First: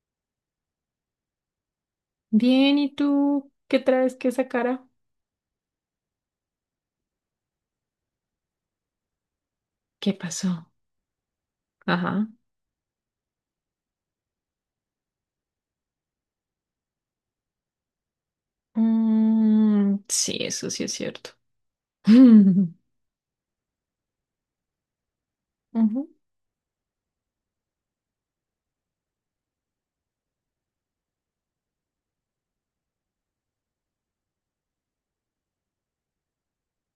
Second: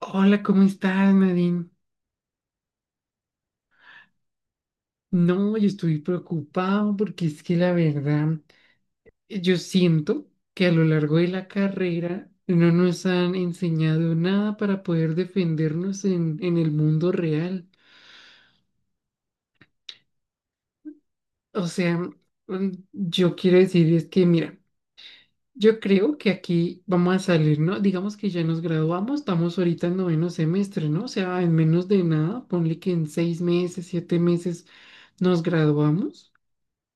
Hola, ¿cómo estás, Nadine? Bien, ¿y tú qué traes que esa cara? No, yo estoy preocupado porque es que la verdad, yo ¿Qué siento que a pasó? lo largo de la Ajá. carrera no nos han enseñado nada para poder defendernos en el mundo real. Mm, sí, eso sí es cierto. O sea, yo quiero decir es que, mira, yo Ujú. creo que aquí vamos a salir, ¿no? Digamos que ya nos graduamos, estamos ahorita en noveno semestre, ¿no? O sea, en menos de nada, ponle que en 6 meses, 7 meses nos graduamos.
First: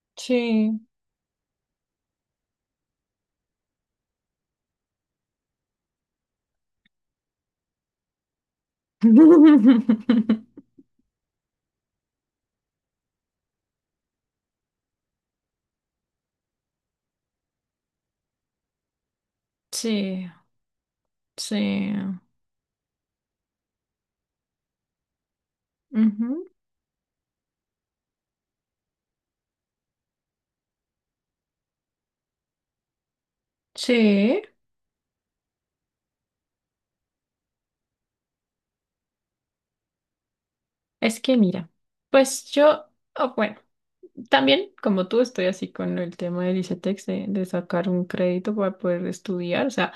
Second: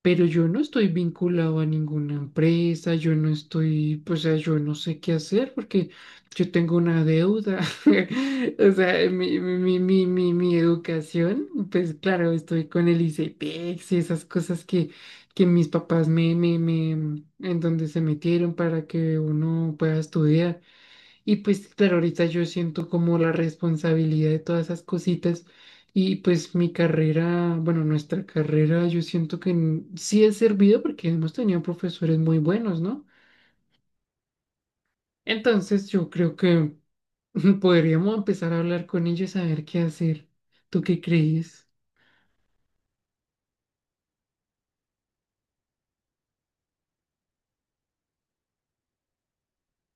Pero yo no Sí. estoy vinculado a ninguna empresa, yo no estoy, pues, o sea, yo no sé qué hacer porque yo tengo una deuda. O sea, mi educación, pues claro, estoy con el ICETEX y esas cosas que mis papás en donde se metieron para que uno pueda Sí, estudiar. Y pues sí. claro, ahorita yo siento como la responsabilidad de todas esas cositas y Ujú. pues mi carrera, bueno, nuestra carrera, yo siento que sí ha servido porque hemos tenido profesores muy buenos, ¿no? Sí. Entonces yo creo que podríamos empezar a hablar con ellos a ver qué hacer. ¿Tú qué Es que crees? mira, pues yo, oh, bueno, también como tú estoy así con el tema del ICETEX de sacar un crédito para poder estudiar. O sea,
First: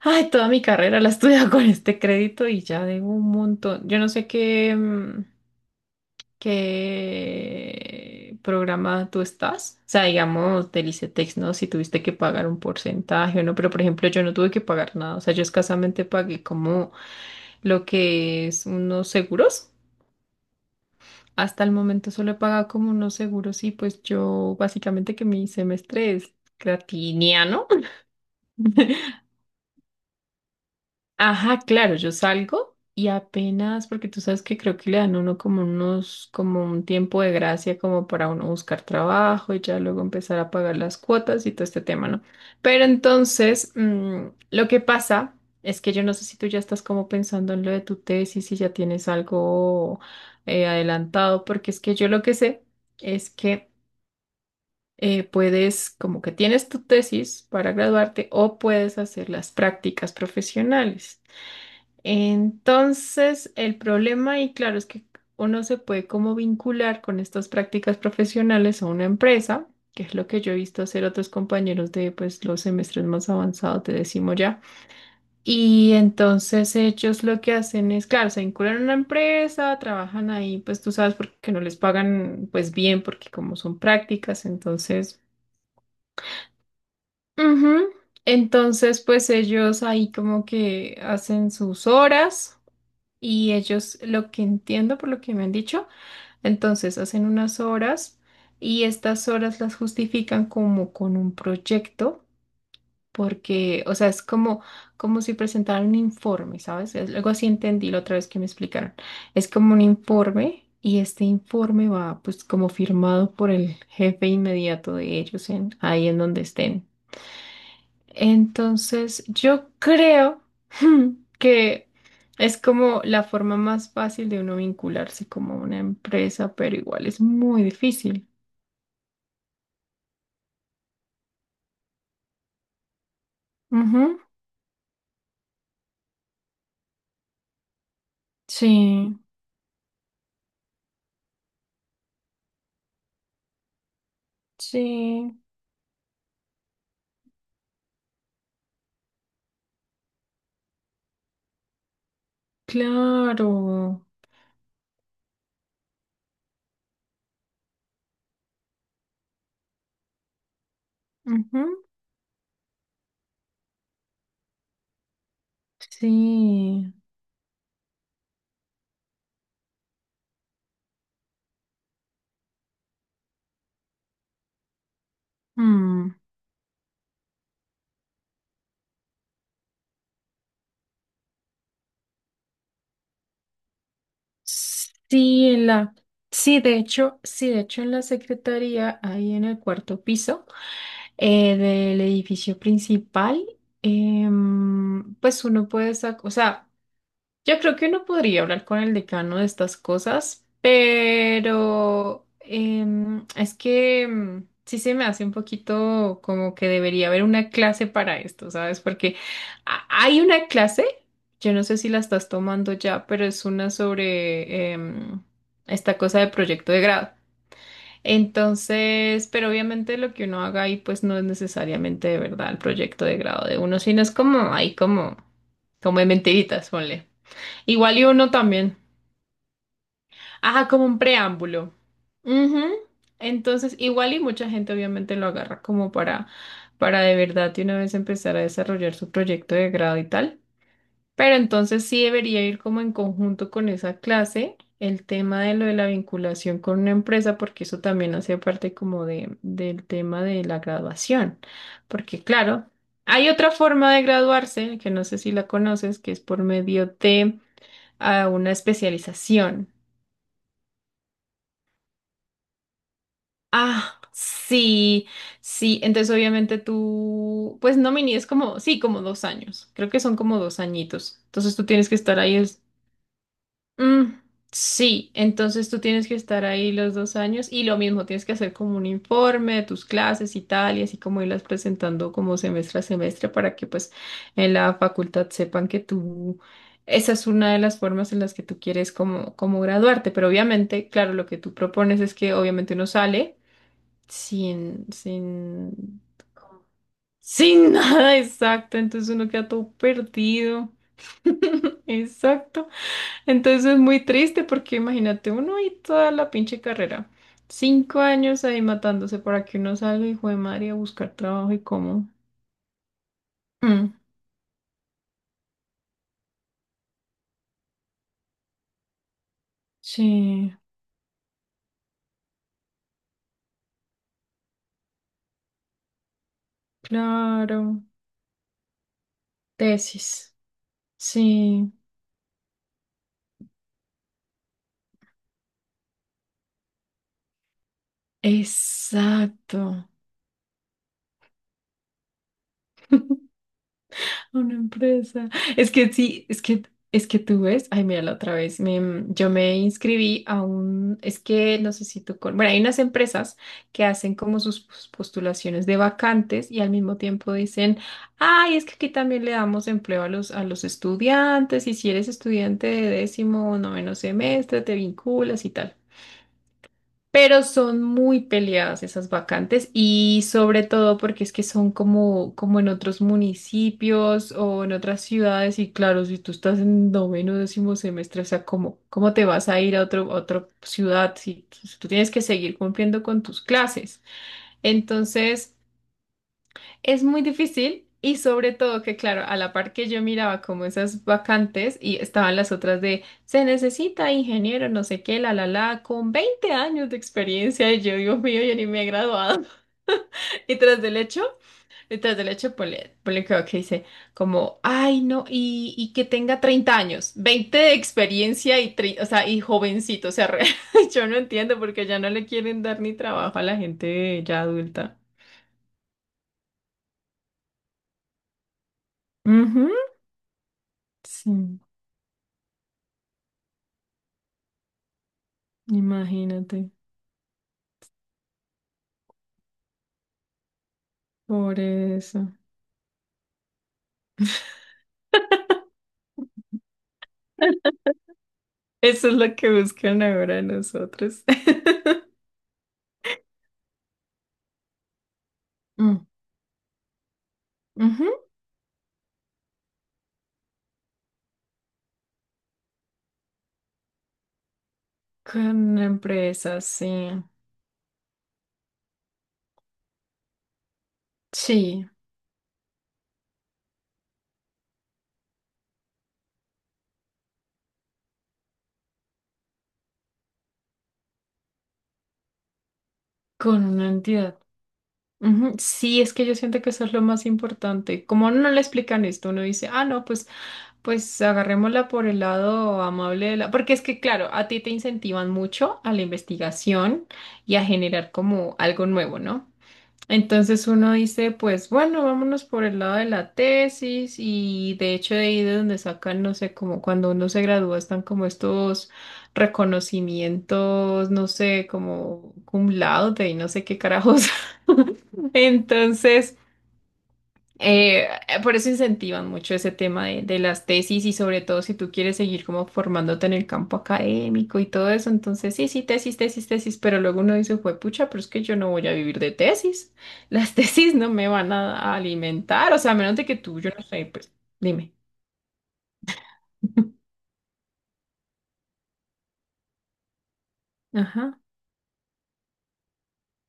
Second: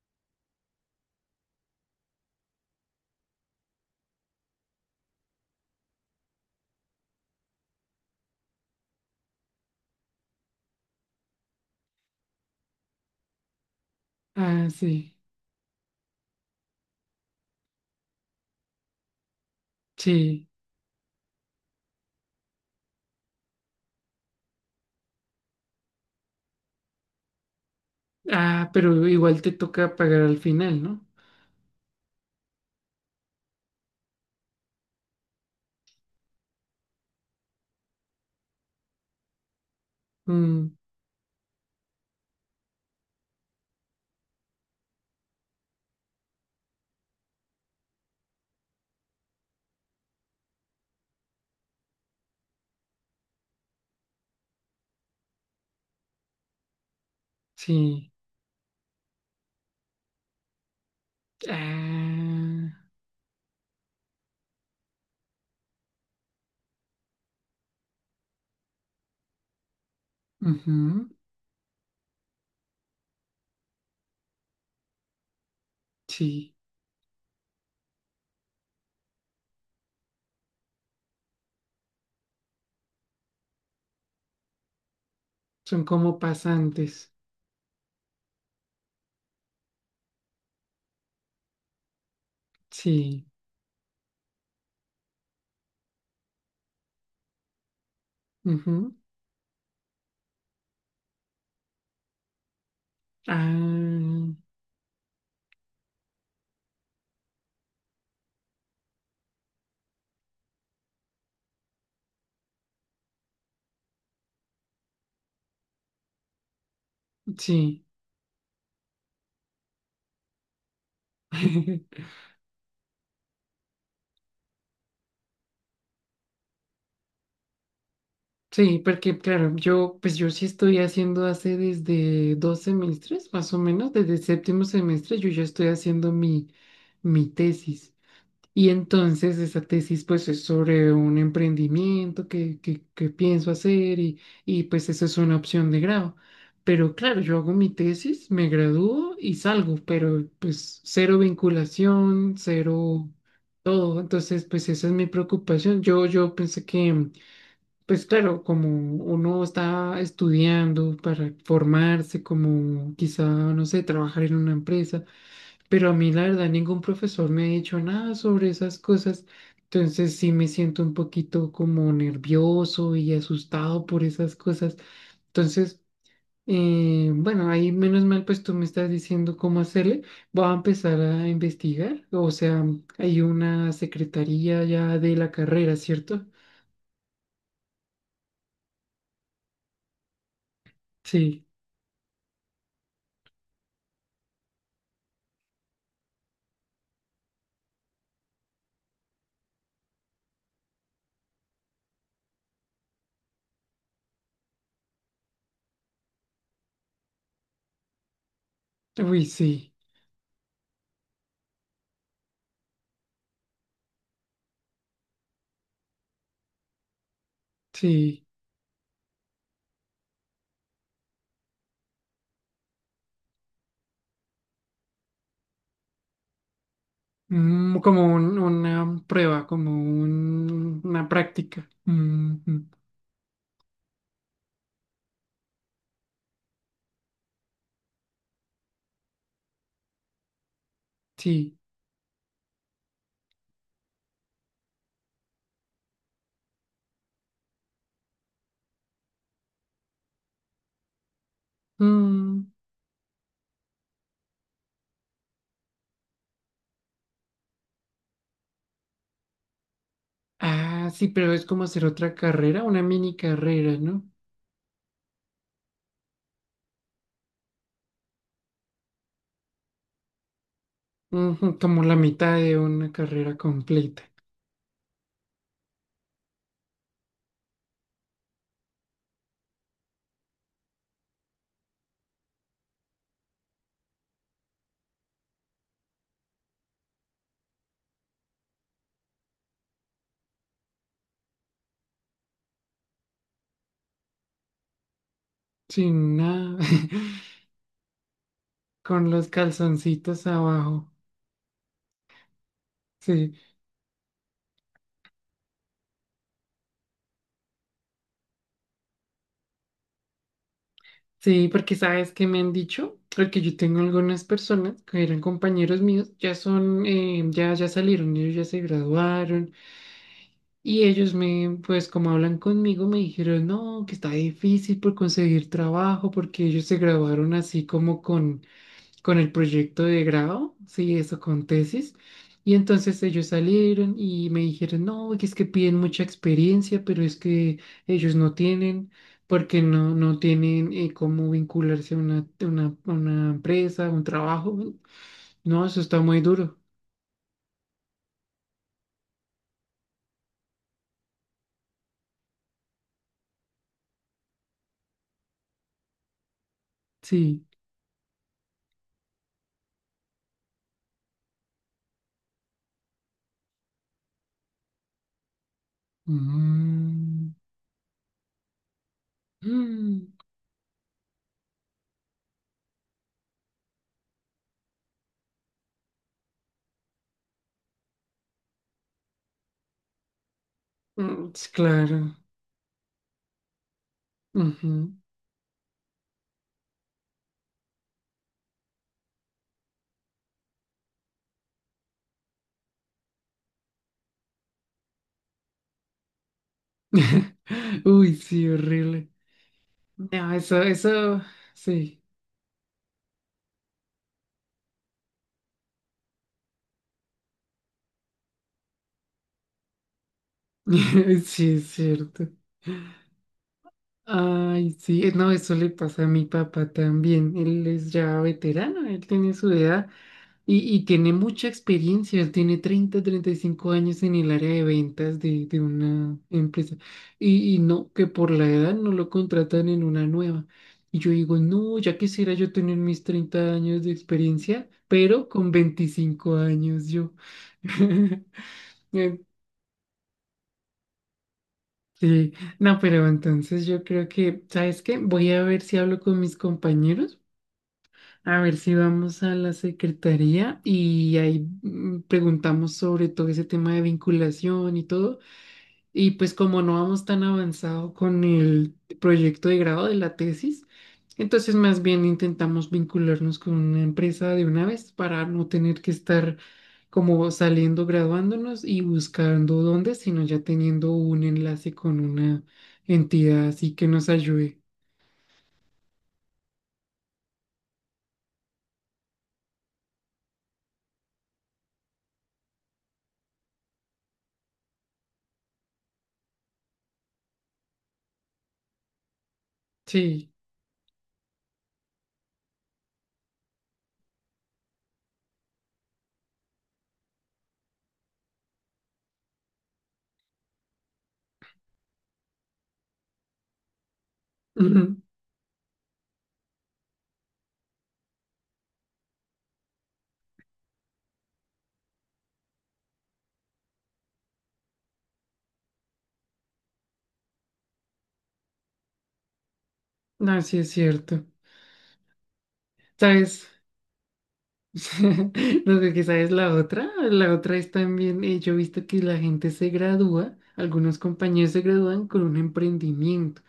ay, toda mi carrera la he estudiado con este crédito y ya debo un montón. Yo no sé qué. Qué programa tú estás. O sea, digamos, del ICETEX, ¿no? Si tuviste que pagar un porcentaje o no, pero por ejemplo, yo no tuve que Ah, pagar sí, nada. O sea, yo escasamente pagué como lo que es unos seguros. sí. Hasta el momento solo he pagado como unos seguros y pues yo básicamente que mi semestre es gratiniano. Ah, pero igual te toca pagar al final, ¿no? Ajá, claro, yo salgo y apenas, porque tú sabes que creo que le dan a uno como unos, como un tiempo de gracia como para uno buscar trabajo y ya luego empezar a Mm, pagar las cuotas y todo este tema, ¿no? Pero entonces, lo que pasa es que yo no sé si tú ya estás como pensando en lo de tu tesis, si ya tienes algo adelantado, porque es que yo lo que sé es que puedes, como que tienes tu tesis para sí. graduarte o puedes hacer las prácticas profesionales. Ah, Entonces, el problema, y claro, es que uno se puede como vincular con estas prácticas profesionales a una empresa, que es lo que yo he visto hacer ujú, otros compañeros de pues los semestres más avanzados, te decimos ya. Y sí. entonces ellos lo que hacen es, claro, se vinculan a una empresa, trabajan ahí, pues tú sabes, porque no les pagan pues bien, porque como son prácticas, entonces... Son como pasantes. Ujú. Entonces, pues ellos ahí como que hacen sus horas. Sí. Y ellos, lo que entiendo por lo que me han dicho, entonces hacen unas horas y Ujú. estas horas las justifican como con un proyecto, porque, o sea, es Ah, como, como si presentaran un informe, ¿sabes? Es- algo así entendí la otra vez que me explicaron. Es como un informe y este informe va pues como firmado por el jefe inmediato de ellos en, ahí en donde estén. sí. Entonces, yo creo que es como la forma más fácil de uno vincularse como a una empresa, pero igual es muy difícil. Sí, porque claro, yo pues yo sí estoy haciendo hace desde 2 semestres, más o menos, desde Ujú. el séptimo semestre, yo ya estoy haciendo mi tesis. Y Sí, entonces esa tesis pues es sobre un emprendimiento que pienso hacer y pues eso es sí, una opción de grado. Pero claro, yo hago mi tesis, me gradúo y salgo, pero pues cero vinculación, cero todo. claro. Entonces pues esa es mi preocupación. Yo pensé que pues claro, como uno está estudiando para Ujú. formarse, como quizá, no sé, trabajar en una empresa. Pero a mí la verdad ningún Sí. profesor me ha dicho nada sobre esas cosas, entonces sí me siento un poquito como nervioso y asustado por esas cosas. Entonces, Mm. Bueno, ahí menos mal pues tú me estás diciendo cómo hacerle, voy a empezar a investigar, o sea, hay una secretaría ya de la Sí, en carrera, la, ¿cierto? Sí, de hecho en la secretaría, ahí en el cuarto piso Sí, del edificio principal, pues uno puede sacar, o sea, yo creo que uno podría hablar con el decano de estas cosas, pero es que sí se me hace un poquito como que debería haber una clase para esto, ¿sabes? Porque uy, sí, hay una clase, yo no sé si la estás tomando ya, pero es una sobre esta cosa de proyecto de grado. sí. Entonces, pero obviamente lo que uno haga ahí pues no es necesariamente de verdad el proyecto de grado de uno, sino es como ahí como, como de mentiritas, ponle. Igual y Como uno también. una prueba, como Ajá, como un una práctica. preámbulo. Mm, Ujú. mm, Entonces, igual y mucha gente obviamente lo agarra como para de verdad de una vez empezar a desarrollar su proyecto de grado y tal. Pero sí. entonces sí debería ir como en conjunto con esa clase el tema de lo de la vinculación con una empresa, porque eso también hace parte como de, del tema de la graduación. Porque Mm. claro, hay otra forma de graduarse, que no sé si la conoces, que es por medio de a una especialización. Ah, sí, pero es como hacer otra carrera, una mini carrera, Ah, ¿no? sí, sí. Entonces, obviamente tú, pues no mini, es como, sí, como 2 años. Creo que son como 2 añitos. Entonces Ujú, tú como tienes que la estar mitad ahí. de una carrera completa, Mm, sí, entonces tú tienes que estar ahí los 2 años y lo mismo, tienes que hacer como un informe de tus clases y tal, y así como irlas presentando como semestre a semestre para que pues en la facultad sepan que tú, esa es una de las formas en las que tú quieres como, como graduarte. Pero obviamente, claro, lo que tú propones es que obviamente uno sale sin, sin nada, ¿cómo? Sin nada exacto, con entonces los uno queda todo calzoncitos perdido, abajo. exacto, Sí, entonces es muy triste porque imagínate uno y toda la pinche carrera, 5 años ahí matándose para que uno salga, hijo de madre, a buscar sí, trabajo y porque cómo. sabes que me han dicho, porque yo tengo Mm, algunas personas que eran compañeros míos, ya son, ya salieron, ellos ya se graduaron sí, y ellos me, pues como hablan conmigo, me dijeron, no, que está difícil por conseguir trabajo, porque ellos se graduaron así claro, como con el proyecto de tesis, grado, sí, eso sí, con tesis. Y entonces ellos salieron y me dijeron, no, que es que piden mucha experiencia, pero es que ellos no tienen, porque exacto. no tienen cómo vincularse a una empresa, a un Una trabajo. empresa. No, Es eso que está muy sí, duro. Es que tú ves, ay, mira la otra vez, yo me inscribí a un, es que no sé si tú, con, bueno, hay unas empresas que hacen como sus postulaciones de vacantes y al mismo tiempo Sí. dicen, ay, es que aquí también le damos empleo a los estudiantes y si eres estudiante de décimo o noveno semestre, te vinculas y tal. Mm, Pero son muy peleadas esas vacantes mm, y sobre todo porque es que son como, como en otros municipios o en otras ciudades y claro, si tú estás en noveno, décimo semestre, o sea, ¿cómo, cómo te vas a ir a otro, a otra ciudad mm, si, sí, si tú tienes claro. que seguir cumpliendo con tus clases? Ujú. Entonces... Es muy difícil y sobre todo que, claro, a la par que yo miraba como esas vacantes y estaban las otras de se necesita ingeniero, no sé qué, la, con 20 años de experiencia y yo, Uy, Dios mío, sí, yo ni me he horrible. graduado. No, Y eso, tras del eso, hecho, y sí. tras del hecho, ponle, ponle cuidado que ok, dice como, ay, no, y que tenga 30 años, 20 de experiencia y, o sea, y jovencito, o sea, yo no Sí, entiendo es porque ya no le cierto. quieren dar ni trabajo a la gente ya Ay, adulta. sí, no, eso le pasa a mi papá también. Él es ya veterano, él tiene su Ujú, edad y tiene mucha sí. experiencia. Él tiene treinta y cinco años en el área de ventas de una Imagínate, empresa. Y no, que por la edad no lo contratan en una nueva. Y yo digo, por no, ya eso. quisiera yo tener mis 30 años de experiencia, pero con 25 años yo. Eso es lo que buscan ahora nosotros. Sí, no, pero entonces yo creo que, ¿sabes qué? Voy a ver si hablo Mm, con mis compañeros, ujú. a ver si vamos a la secretaría y ahí preguntamos sobre todo ese tema de vinculación y todo. Con una Y pues empresa, como no sí. vamos tan avanzado con el proyecto de grado de la tesis, entonces más Sí, bien intentamos vincularnos con una empresa de una vez para no tener que estar como saliendo, graduándonos y buscando dónde, sino ya teniendo un enlace con una entidad con así que una nos entidad. ayude. Ujú. Sí, es que yo siento que eso es lo más importante. Como a uno no le explican esto, uno dice, ah, no, pues, pues agarrémosla por el lado amable de la. Porque es que, claro, a ti te incentivan mucho a la investigación y a generar como algo nuevo, ¿no? Sí, Entonces uno dice, pues bueno, vámonos por el lado de la tesis y de hecho de ahí de donde sacan, no sé, como cuando uno se gradúa están como estos reconocimientos, no sé, como cum laude y no sé qué carajos. ujú, Entonces, por eso incentivan mucho ese tema de las tesis y sobre todo si tú quieres seguir como formándote en el campo académico y todo eso, entonces sí, sí, tesis, tesis, tesis, pero luego uno dice, fue pucha, pero es que yo no voy a vivir de tesis, las así es tesis no cierto. me van a alimentar, o sea, a menos de que ¿Sabes? tú, yo no sé, pues dime. No que quizá es la otra. La otra es también, yo he visto que la gente se gradúa, algunos Ajá. compañeros se gradúan con un emprendimiento,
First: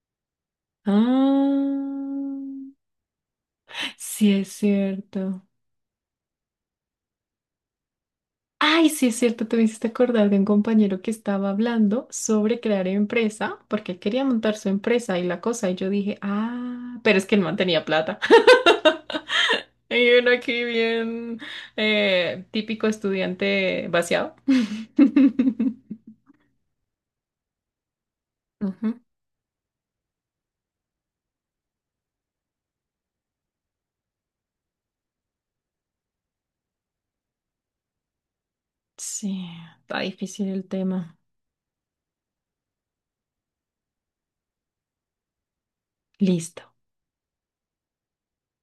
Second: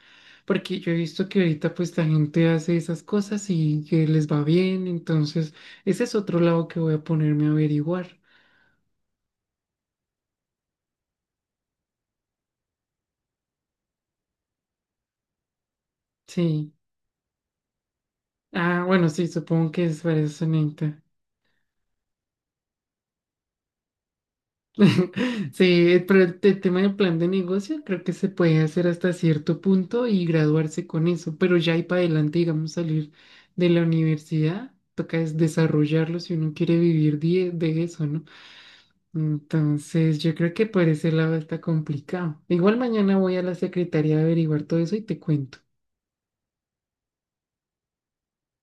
porque yo he visto que ahorita pues la Ah, gente hace esas cosas y que les sí va es bien, cierto. entonces ese es otro lado que voy a ponerme a averiguar. Ay, sí, es cierto, te me hiciste acordar de un compañero que estaba hablando sobre crear empresa, porque él quería montar su empresa y la cosa, y yo dije, Sí. ah, pero es que él no tenía plata. Ah, bueno, sí, supongo que es Y para uno eso, aquí Anita. bien típico estudiante vaciado. Sí, pero el tema del plan de negocio creo que se puede hacer Ujú. hasta cierto punto y graduarse con eso, pero ya y para adelante, digamos, salir de la universidad, toca es desarrollarlo si uno quiere vivir de eso, ¿no? Sí, está Entonces, yo difícil creo que el por ese tema. lado está complicado. Igual mañana voy a la secretaría a averiguar todo eso y te cuento. Listo.